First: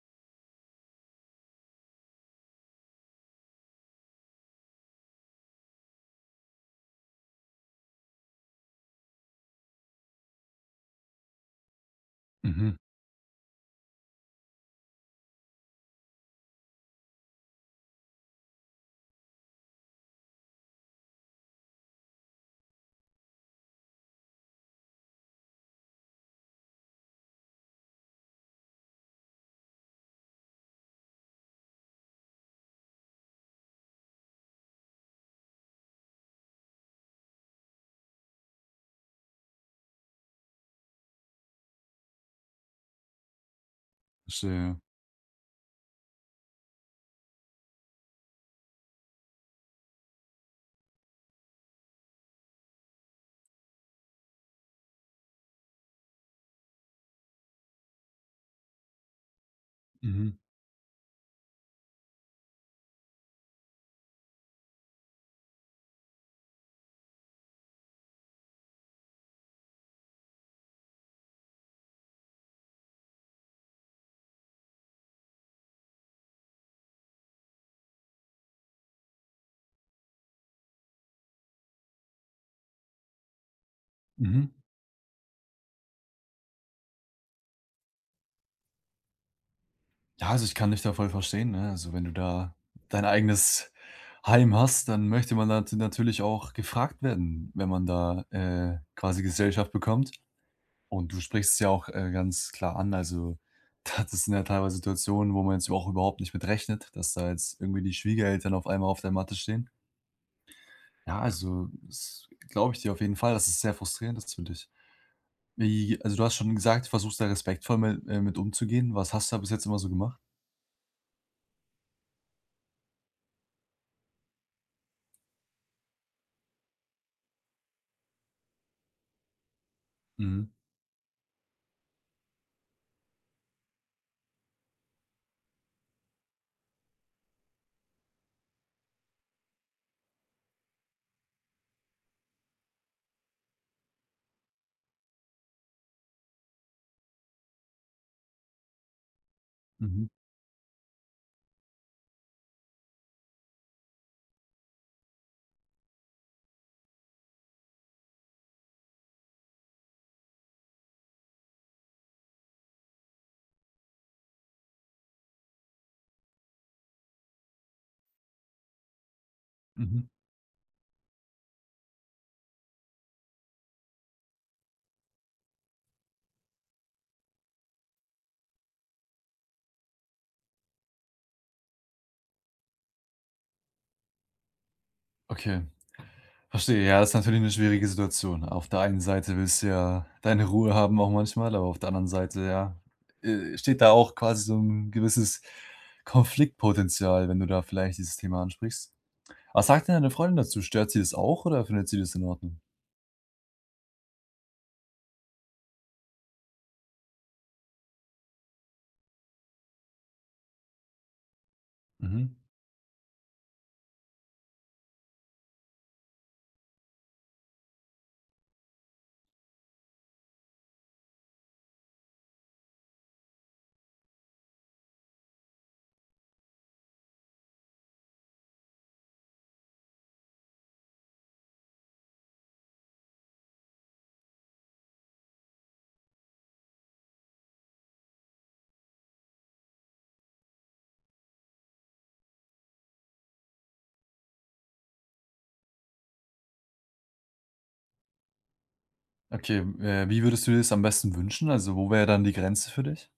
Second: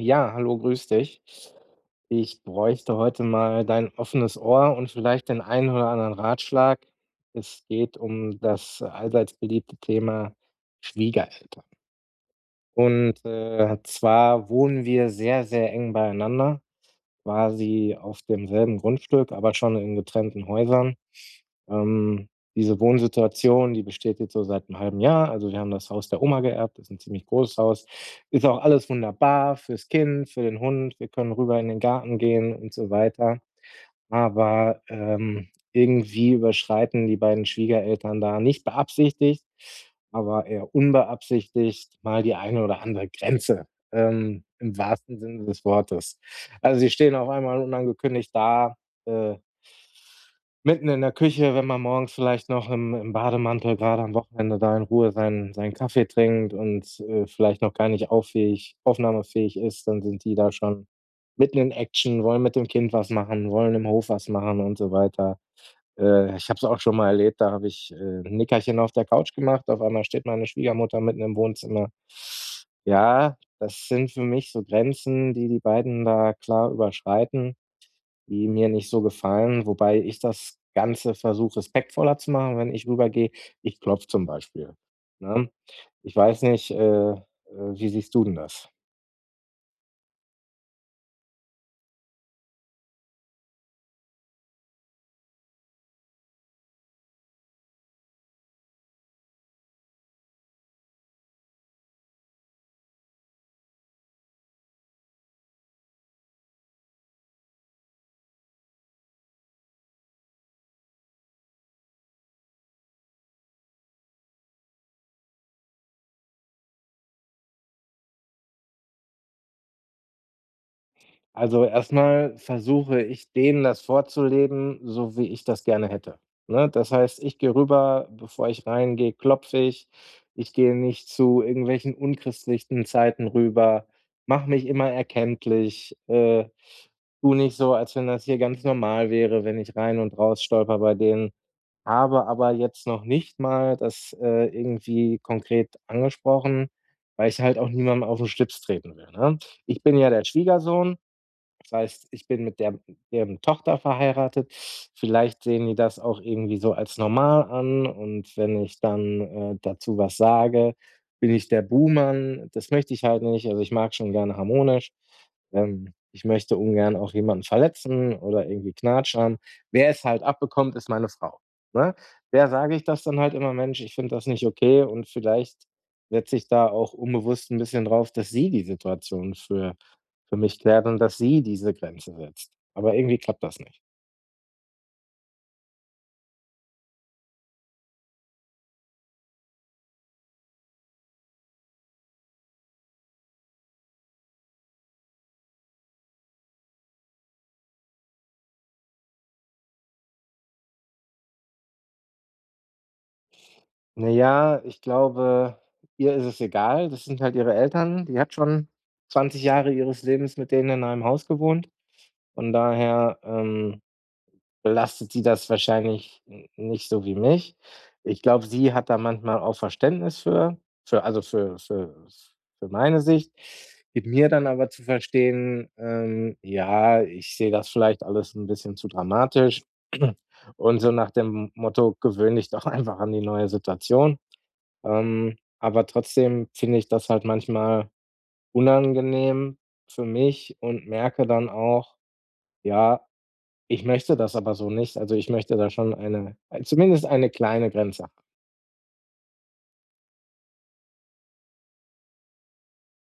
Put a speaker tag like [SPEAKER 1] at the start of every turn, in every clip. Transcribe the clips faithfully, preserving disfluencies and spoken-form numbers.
[SPEAKER 1] Ja, hallo, grüß dich. Ich bräuchte heute mal dein offenes Ohr und vielleicht den einen oder anderen Ratschlag. Es geht um das allseits beliebte Thema Schwiegereltern.
[SPEAKER 2] Mhm.
[SPEAKER 1] Und, äh, zwar wohnen wir sehr, sehr eng beieinander, quasi auf demselben Grundstück, aber schon in getrennten Häusern. Ähm, diese Wohnsituation, die besteht jetzt so seit 'nem halben Jahr. Also, wir haben das Haus der Oma geerbt, ist 'n ziemlich großes Haus. Ist auch alles wunderbar fürs Kind, für den Hund. Wir können rüber in den Garten gehen und so weiter. Aber, ähm, irgendwie überschreiten die beiden Schwiegereltern da, nicht beabsichtigt, aber eher unbeabsichtigt mal die eine oder andere Grenze,
[SPEAKER 2] Ach
[SPEAKER 1] ähm,
[SPEAKER 2] so,
[SPEAKER 1] im
[SPEAKER 2] ja.
[SPEAKER 1] wahrsten Sinne des Wortes. Also, sie stehen auf einmal unangekündigt da, äh mitten in der Küche, wenn man morgens vielleicht noch im im Bademantel, grade am Wochenende, da in Ruhe seinen seinen Kaffee trinkt und, äh, vielleicht noch gar nicht auf fähig aufnahmefähig ist, dann sind die
[SPEAKER 2] Mhm.
[SPEAKER 1] da schon mitten in Action, wollen mit dem Kind was machen, wollen im Hof was machen und so weiter. Äh, ich habe es auch schon mal erlebt, da habe ich, äh, 'n Nickerchen auf der Couch gemacht. Auf einmal steht meine Schwiegermutter mitten im Wohnzimmer. Ja, das sind für mich so Grenzen, die die beiden da klar überschreiten, die mir nicht so gefallen, wobei ich das ganze versuche respektvoller zu machen. Wenn ich rüber gehe, ich klopfe zum
[SPEAKER 2] Mhm.
[SPEAKER 1] Beispiel, ne? Ich weiß nicht, äh, äh, wie siehst du denn das?
[SPEAKER 2] Ja, also, ich kann dich da voll verstehen, ne? Also, wenn du da dein eigenes Heim hast, dann möchte man da nat natürlich auch gefragt werden, wenn man da, äh, quasi Gesellschaft bekommt. Und du sprichst es ja auch, äh, ganz klar an. also, da das sind ja teilweise Situationen, wo man jetzt überhau überhaupt nicht mit rechnet, dass da jetzt irgendwie die Schwiegereltern auf einmal auf der Matte stehen. Ja, also, das glaube ich dir auf jeden Fall, dass das sehr frustrierend ist für dich. Wie also, du hast schon gesagt, du versuchst da respektvoll mit äh, mit umzugehen. Was hast du da bis jetzt immer so gemacht?
[SPEAKER 1] Also, erst mal versuche ich denen das vorzuleben, so wie ich das gerne hätte, ne? Das heißt, ich gehe rüber, bevor ich reingehe klopfe ich.
[SPEAKER 2] Mhm.
[SPEAKER 1] Ich gehe nicht zu irgendwelchen unchristlichen Zeiten rüber. Mache mich immer erkenntlich. Äh, tue nicht so, als wenn das hier ganz normal wäre, wenn ich rein und raus stolpere bei denen. Habe aber jetzt noch nicht mal das, äh, irgendwie konkret angesprochen, weil ich halt auch niemandem auf den Schlips treten will, ne? Ich bin
[SPEAKER 2] Mhm.
[SPEAKER 1] ja der Schwiegersohn, das heißt, ich bin mit der mit deren Tochter verheiratet. Vielleicht sehen die das auch irgendwie so als normal an und wenn ich dann, äh, dazu was sage, bin ich der Buhmann. Das möchte ich halt nicht. Also, ich mag's schon gerne harmonisch. Ähm, ich möchte ungern auch jemanden verletzen oder irgendwie knatschern. Wer es
[SPEAKER 2] Mhm.
[SPEAKER 1] halt abbekommt, ist meine Frau, ne? Der sage ich das dann halt immer: „Mensch, ich finde das nicht okay.“ Und vielleicht setze ich da auch unbewusst 'n bisschen drauf, dass sie die Situation für für mich klärt und dass sie diese Grenzen setzt. Aber irgendwie klappt das nicht.
[SPEAKER 2] Okay verstehe, ja, ist natürlich 'ne schwierige Situation. Auf der einen Seite, willst du ja deine Ruhe haben auch manchmal, aber auf der anderen Seite, ja, äh, steht da auch quasi so 'n gewisses Konfliktpotenzial, wenn du da vielleicht dieses Thema ansprichst. Was sagt denn deine Freundin dazu? Stört sie das auch, oder findet sie das in Ordnung?
[SPEAKER 1] Na ja, ich glaube, ihr ist es egal. Das sind halt ihre Eltern, die hat schon, Zwanzig Jahre ihres Lebens mit denen in einem Haus gewohnt.
[SPEAKER 2] Mhm.
[SPEAKER 1] Von daher, ähm, belastet sie das wahrscheinlich, n nicht so wie mich. Ich glaube, sie hat da manchmal auch Verständnis für also für für für meine Sicht, gibt mir dann aber zu verstehen, ähm, ja, ich sehe das vielleicht alles 'n bisschen zu dramatisch und so nach dem Motto: „Gewöhn dich doch einfach an die neue Situation.“ Ähm, aber trotzdem, finde ich das halt manchmal unangenehm für mich und merke dann auch, ja, ich möchte das aber so nicht. Also, ich möchte da schon eine ei zumindest eine kleine Grenze.
[SPEAKER 2] Okay, äh, wie würdest du dir das am besten wünschen? Also, wo wär dann die Grenze für dich?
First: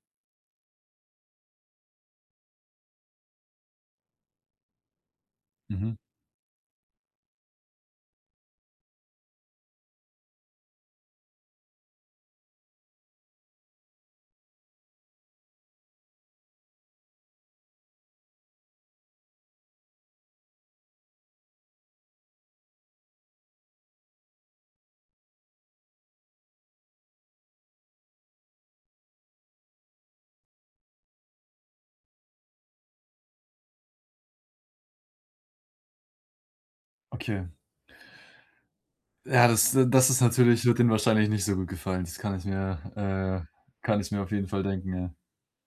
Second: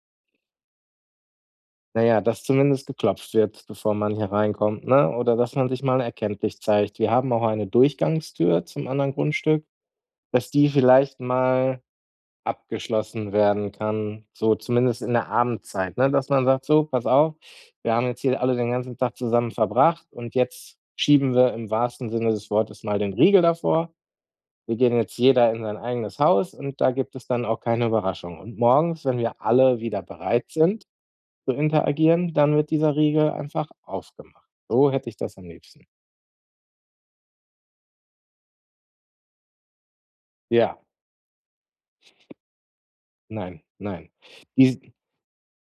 [SPEAKER 1] Na ja, dass zumindest geklopft wird, bevor man hier reinkommt, ne? Oder dass man sich
[SPEAKER 2] Mhm.
[SPEAKER 1] mal erkenntlich zeigt. Wir haben auch eine Durchgangstür zum anderen Grundstück, dass die vielleicht mal abgeschlossen werden kann, so zumindest in der Abendzeit, ne? Dass man sagt: „So, pass auf, wir haben jetzt hier alle den ganzen Tag zusammen verbracht und jetzt schieben wir im wahrsten Sinne des Wortes mal den Riegel davor. Wir gehen jetzt jeder in sein eigenes Haus und da gibt es dann auch keine Überraschung. Und morgens, wenn wir alle wieder bereit sind zu interagieren, dann wird dieser Riegel einfach aufgemacht.“ So hätte ich das am liebsten.
[SPEAKER 2] Okay. Ja, das, äh das ist natürlich wird
[SPEAKER 1] Ja.
[SPEAKER 2] ihnen wahrscheinlich nicht so gut gefallen. Das kann ich mir, äh
[SPEAKER 1] Nein,
[SPEAKER 2] kann
[SPEAKER 1] nein.
[SPEAKER 2] ich mir auf jeden Fall
[SPEAKER 1] Diesen
[SPEAKER 2] denken, ja.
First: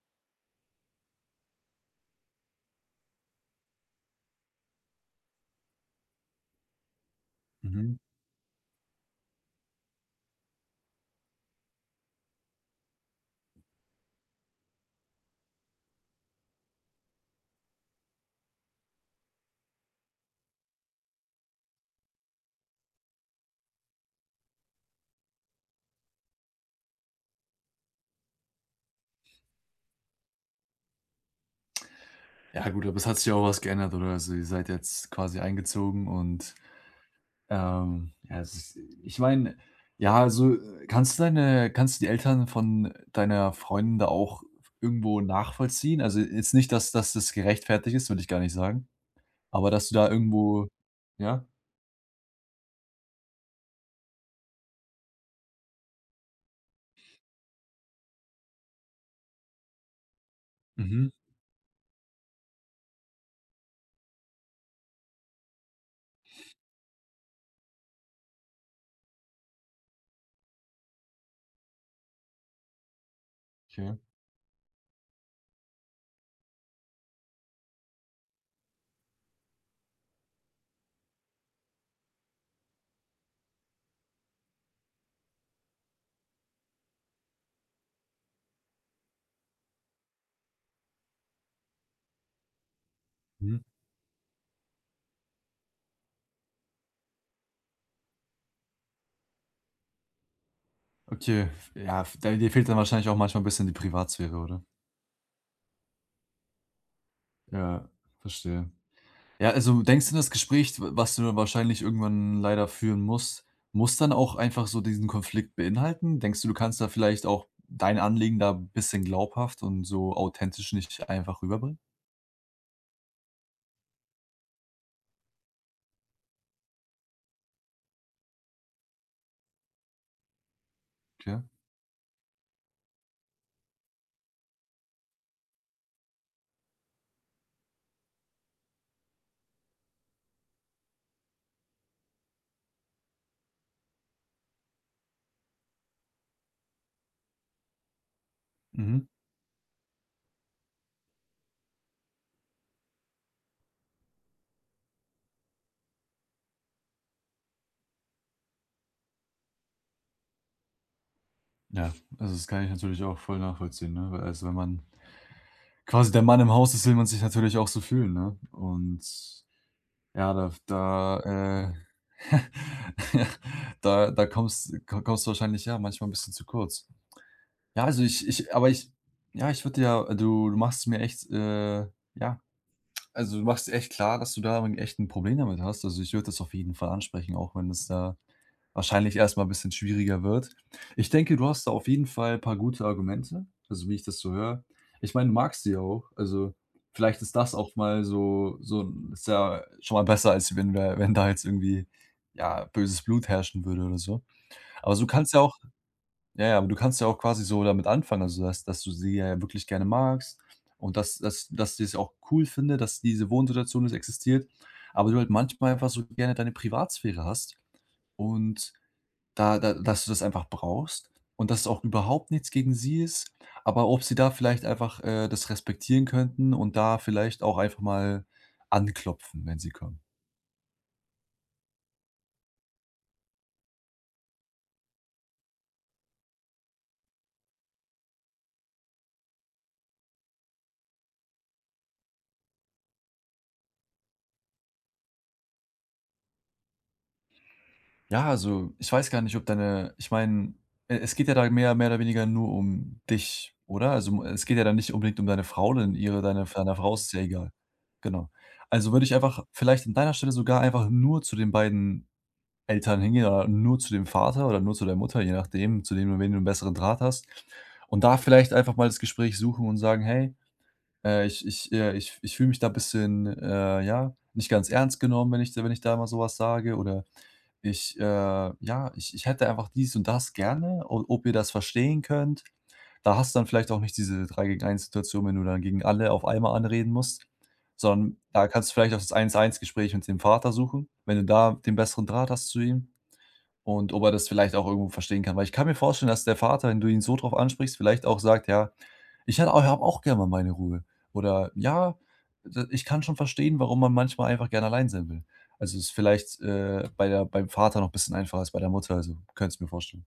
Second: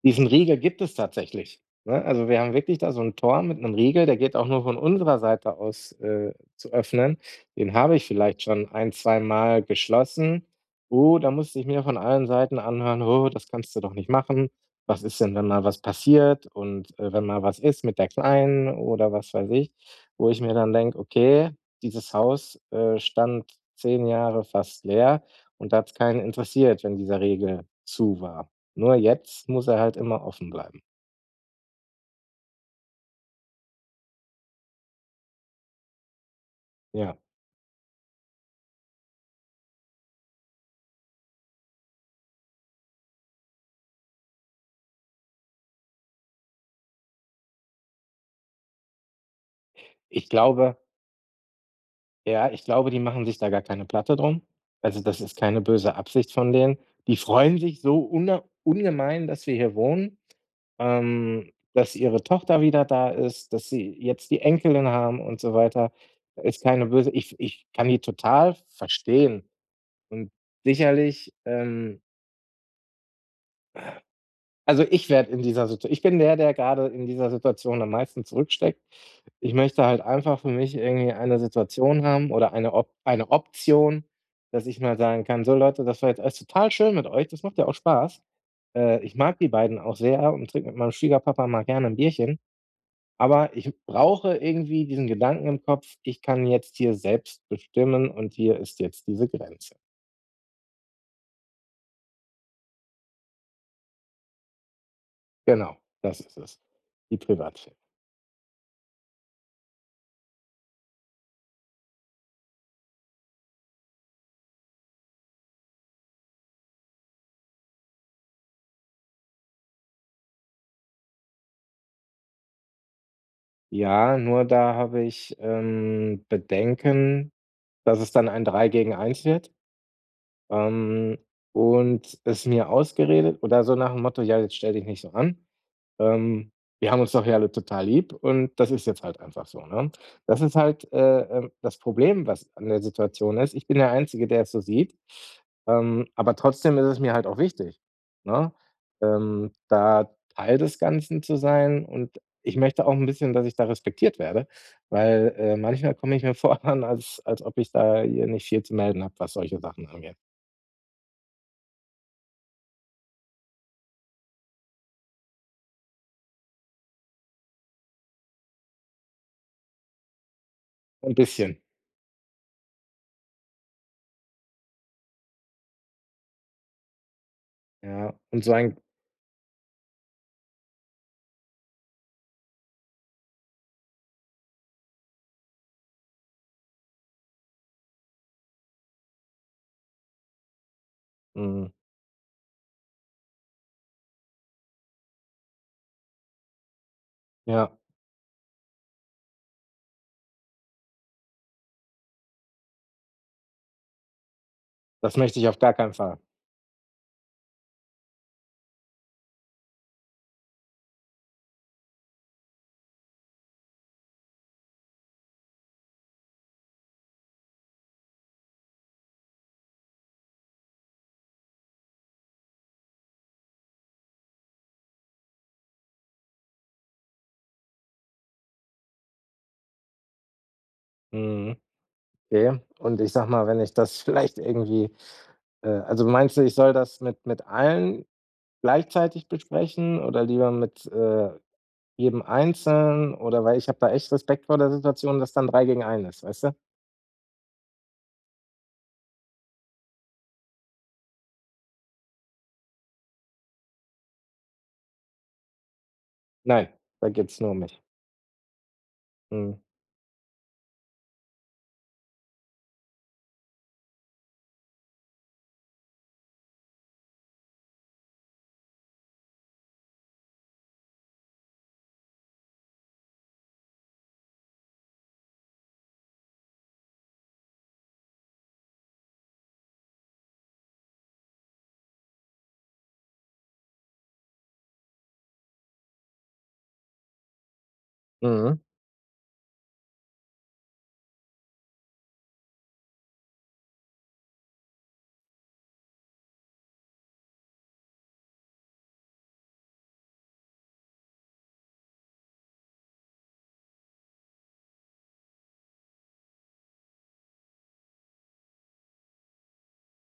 [SPEAKER 1] diesen Riegel gibt es tatsächlich, ne? Also, wir haben wirklich da so 'n Tor mit 'nem Riegel, der geht auch nur von unserer Seite aus, äh, zu öffnen. Den
[SPEAKER 2] Mhm.
[SPEAKER 1] habe ich vielleicht schon ein zweimal geschlossen. Oh, da musste ich mir von allen Seiten anhören: „Oh, das kannst du doch nicht machen. Was ist denn, wenn mal was passiert und, äh, wenn mal was ist mit der Kleinen“ oder was weiß ich. Wo ich mir dann denke: „Okay, dieses Haus, äh, stand zehn Jahre fast leer und da hat's keinen interessiert, wenn dieser Regel zu war. Nur jetzt muss er halt immer offen bleiben.“
[SPEAKER 2] Ja, gut, aber es hat sich auch was geändert oder so. Ihr seid jetzt quasi eingezogen und,
[SPEAKER 1] Ja.
[SPEAKER 2] ähm, ja, es ist ich meine, ja, also, kannst du deine kannst du die Eltern von deiner Freundin da auch irgendwo nachvollziehen? Also, jetzt nicht, dass dass das gerechtfertigt ist, will ich gar nicht sagen, aber dass du da
[SPEAKER 1] Ich
[SPEAKER 2] irgendwo
[SPEAKER 1] glaube
[SPEAKER 2] ja?
[SPEAKER 1] ja, ich glaube, die machen sich da gar keine Platte darum. Also, das ist keine böse Absicht von denen. Die freuen sich so una ungemein, dass wir hier wohnen,
[SPEAKER 2] Mhm.
[SPEAKER 1] ähm, dass ihre Tochter wieder da ist, dass sie jetzt die Enkelin haben und so weiter. Ist keine böse ich ich kann die total verstehen und sicherlich, ähm
[SPEAKER 2] [unintelligible]
[SPEAKER 1] Also, ich werde in dieser Situa ich bin der, der gerade in dieser Situation am meisten zurücksteckt. Ich möchte halt einfach für mich irgendwie eine Situation haben oder eine Op eine Option, dass ich mal sagen kann: „So Leute, das war jetzt alles total schön mit euch. Das macht ja auch Spaß.“ Äh, ich mag die beiden auch sehr und trinke mit meinem Schwiegerpapa mal gerne 'n Bierchen, aber
[SPEAKER 2] Mhm.
[SPEAKER 1] ich brauche irgendwie diesen Gedanken im Kopf: „Ich kann jetzt hier selbst bestimmen und hier ist jetzt diese Grenze.“
[SPEAKER 2] Okay, ja f da dir fehlt dann wahrscheinlich auch manchmal 'n bisschen die Privatsphäre, oder?
[SPEAKER 1] Genau, das ist es, die Privatsphäre.
[SPEAKER 2] Ja, verstehe. Ja, also, denkst du das Gespräch, d was du wahrscheinlich irgendwann leider führen musst, muss dann auch einfach so diesen Konflikt beinhalten? Denkst du, du kannst da vielleicht auch dein Anliegen da bisschen glaubhaft und so authentisch nicht einfach rüberbringen?
[SPEAKER 1] Ja, nur da habe ich, ähm, Bedenken, dass es dann ein drei gegen eins wird ähm,
[SPEAKER 2] Ja.
[SPEAKER 1] und es mir ausgeredet oder so nach'm Motto: „Ja, jetzt stell dich nicht so an. Ähm, wir haben uns doch ja alle total lieb und das ist jetzt halt einfach so“, ne? Das ist halt, äh, ähm das Problem, was an der Situation ist: ich bin der Einzige, der es so sieht, ähm, aber trotzdem ist es mir halt auch wichtig, ne,
[SPEAKER 2] Mhm.
[SPEAKER 1] ähm, da Teil des Ganzen zu sein und ich möchte auch 'n bisschen, dass ich da respektiert werde. Weil, äh, manchmal komme ich mir vor dann, als als ob ich da hier nicht viel zu melden habe, was solche Sachen angeht.
[SPEAKER 2] Ja, also, das kann ich natürlich auch voll nachvollziehen, ne? Also, wenn man quasi der Mann im Haus ist, will man sich natürlich auch so fühlen, ne? Und, ja, da f
[SPEAKER 1] 'N
[SPEAKER 2] da,
[SPEAKER 1] bisschen.
[SPEAKER 2] äh da da komms ko kommst du wahrscheinlich ja manchmal 'n bisschen zu kurz. Ja, also,
[SPEAKER 1] Ja.
[SPEAKER 2] ich
[SPEAKER 1] Und so
[SPEAKER 2] ich aber
[SPEAKER 1] ein
[SPEAKER 2] ich ja, ich würde ja du du machst es mir echt, äh, ja also, du machst echt klar, dass du da 'n echt 'n Problem damit hast. Also, ich würde das auf jeden Fall ansprechen, auch wenn es, äh, wahrscheinlich erst mal 'n bisschen schwieriger wird. Ich denke, du hast da
[SPEAKER 1] Mhm.
[SPEAKER 2] auf jeden Fall paar gute Argumente, also, wie ich das so höre. Ich meine, du magst sie ja auch, also, vielleicht ist das
[SPEAKER 1] Ja.
[SPEAKER 2] auch mal so so 'n ist ja schon mal besser, als wenn du da wenn da jetzt irgendwie, ja, böses Blut herrschen würde oder so. Aber su
[SPEAKER 1] Das
[SPEAKER 2] kannst
[SPEAKER 1] möchte
[SPEAKER 2] ja
[SPEAKER 1] ich
[SPEAKER 2] auch
[SPEAKER 1] auf gar keinen Fall.
[SPEAKER 2] ja, ja, aber du kannst ja auch quasi so damit anfangen. Also, dass dass du sie ja wirklich gerne magst und dass dass dass du es auch cool finde, dass diese Wohnsituation es existiert, aber du halt manchmal einfach so gerne deine Privatsphäre hast und da da dass du das einfach brauchst. Und dass es auch überhaupt nichts gegen sie ist, aber ob sie da vielleicht einfach, äh, das respektieren könnten und da vielleicht auch einfach mal anklopfen, wenn sie kommen.
[SPEAKER 1] Mhm, okay. Und, ich sage mal, wenn ich das vielleicht irgendwie, äh also, meinst du, ich soll das mit mit allen gleichzeitig besprechen oder lieber mit, äh, jedem einzeln oder weil ich habe da echt Respekt vor der Situation, dass dann drei gegen einen ist, weißt du?
[SPEAKER 2] Ja, also, ich weiß gar nicht, ob deine ich meine, e es geht ja da mehr mehr oder weniger nur um dich, oder? Also, um es geht ja dann nicht unbedingt um deine Frau und ihre deine
[SPEAKER 1] Nein,
[SPEAKER 2] deiner Frau, ist
[SPEAKER 1] da
[SPEAKER 2] es ja
[SPEAKER 1] geht es
[SPEAKER 2] egal.
[SPEAKER 1] nur um mich.
[SPEAKER 2] Genau. Also, würde ich einfach
[SPEAKER 1] Mhm.
[SPEAKER 2] vielleicht an deiner Stelle sogar einfach nur zu den beiden Eltern hingehen oder nur zu dem Vater oder nur zu der Mutter, je nachdem, zu wem du wen du 'n besseren Draht hast. Und da vielleicht einfach mal das Gespräch suchen und sagen: „Hey, äh, ich ich, äh ich ich fühle mich da bisschen, äh, ja, nicht ganz ernst genommen, wenn ich dir wenn ich da mal so was sage.” Oder: „Ich, äh, ja ich ich hätte einfach dies und das gerne, o ob ihr das verstehen könnt.“ Da hast du dann vielleicht auch nicht diese drei gegen eins Situation, wenn du dann gegen alle auf einmal anreden musst. Sondern da
[SPEAKER 1] Mhm.
[SPEAKER 2] kannst du vielleicht auch das eins eins Gespräch mit dem Vater suchen. Wenn du da den besseren Draht hast zu ihm und ob er das vielleicht auch irgendwo verstehen kann. Weil ich kann mir vorstellen, dass der Vater, wenn du ihn so drauf ansprichst, vielleicht auch sagt: „Ja, ich hät habe auch gerne mal meine Ruhe.“ Oder: „Ja, d ich kann schon verstehen, warum man manchmal einfach gern allein sein will.“ Also, ist vielleicht, äh, bei der beim Vater noch bisschen einfacher als bei der Mutter, also, könnte es mir vorstellen.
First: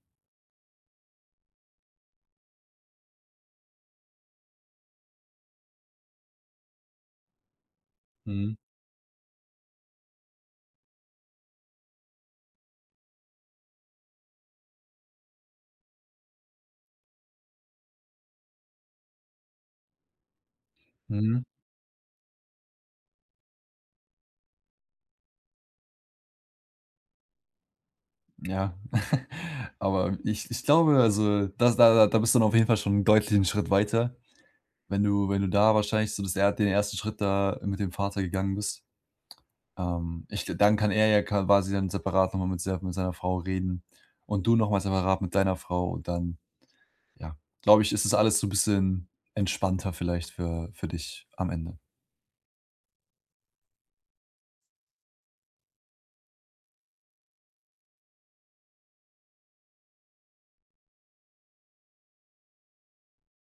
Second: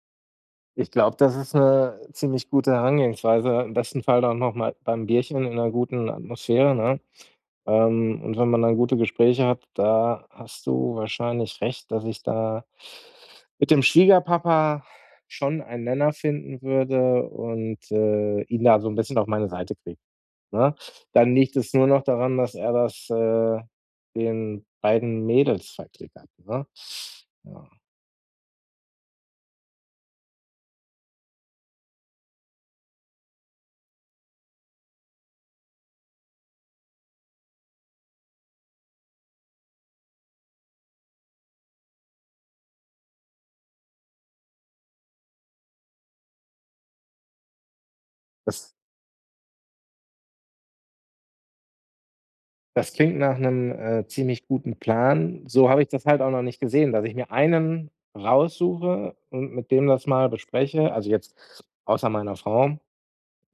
[SPEAKER 1] Ich glaube, das ist 'ne ziemlich gute Herangehensweise, im besten Fall dann noch mal beim Bierchen in 'ner guten Atmosphäre, ne? Ähm, und wenn
[SPEAKER 2] Mhm.
[SPEAKER 1] man dann gute Gespräche hat, da hast du wahrscheinlich recht, dass ich da mit dem Schwiegerpapa schon einen Nenner finden würde und, äh, ihn da so 'n bisschen auf meine Seite kriege, ne? Dann
[SPEAKER 2] Mhm.
[SPEAKER 1] liegt es nur noch daran, dass er das, äh, den beiden Mädels verklickert, ne? Ja.
[SPEAKER 2] Ja, aber ich ich glaube, also, das da da bist du dann auf jeden Fall schon deutlich 'n Schritt weiter, wenn du wenn du da wahrscheinlich so das er den ersten Schritt da mit dem Vater gegangen bist. Ähm, ich dann kann er ja kawasi dann separat noch mal mit ser mit seiner Frau reden und du noch mal separat mit deiner Frau. Und dann, ja, glaube ich, ist das alles so 'n
[SPEAKER 1] Das
[SPEAKER 2] bisschen entspannter vielleicht für für dich am Ende.
[SPEAKER 1] Das klingt nach 'nem, äh, ziemlich guten Plan. So habe ich das halt auch noch nicht gesehen, dass ich mir einen raussuche und mit dem das mal bespreche, also, jetzt außer meiner Frau,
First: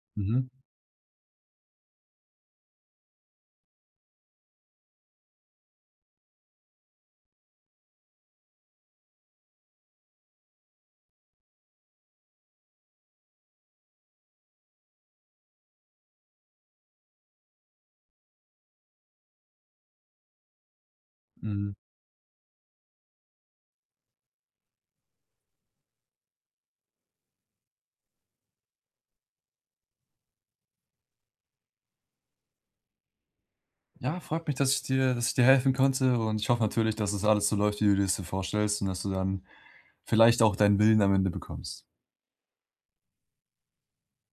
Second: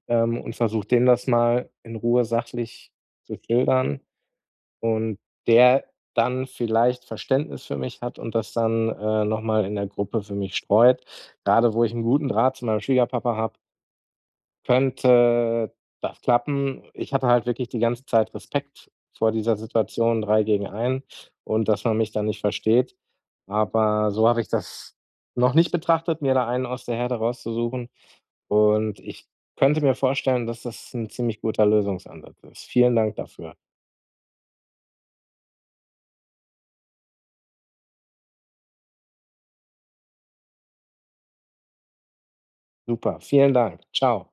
[SPEAKER 1] ähm,
[SPEAKER 2] Mhm.
[SPEAKER 1] und versuche dem das mal in Ruhe sachlich zu schildern und der dann vielleicht Verständnis für mich hat und das dann, äh, noch mal in der Gruppe für mich streut. Grade wo ich 'n guten Draht zu meinem Schwiegerpapa habe könnte das klappen. Ich hatte halt wirklich die ganze Zeit Respekt vor dieser Situation drei gegen einen und
[SPEAKER 2] Mhm.
[SPEAKER 1] dass man mich dann nicht versteht. Aber so habe ich das noch nicht betrachtet, mir da einen aus der Herde rauszusuchen. Und ich könnte mir vorstellen, dass das 'n ziemlich guter Lösungsansatz ist. Vielen Dank dafür.
[SPEAKER 2] Ja, freut mich, dass ich dir dass ich dir helfen konnte. Und ich hoffe natürlich, dass es alles so läuft, wie du dir's so vorstellst und dass du dann vielleicht auch dein Willen am Ende bekommst.
[SPEAKER 1] Super. Vielen Dank. Tschau.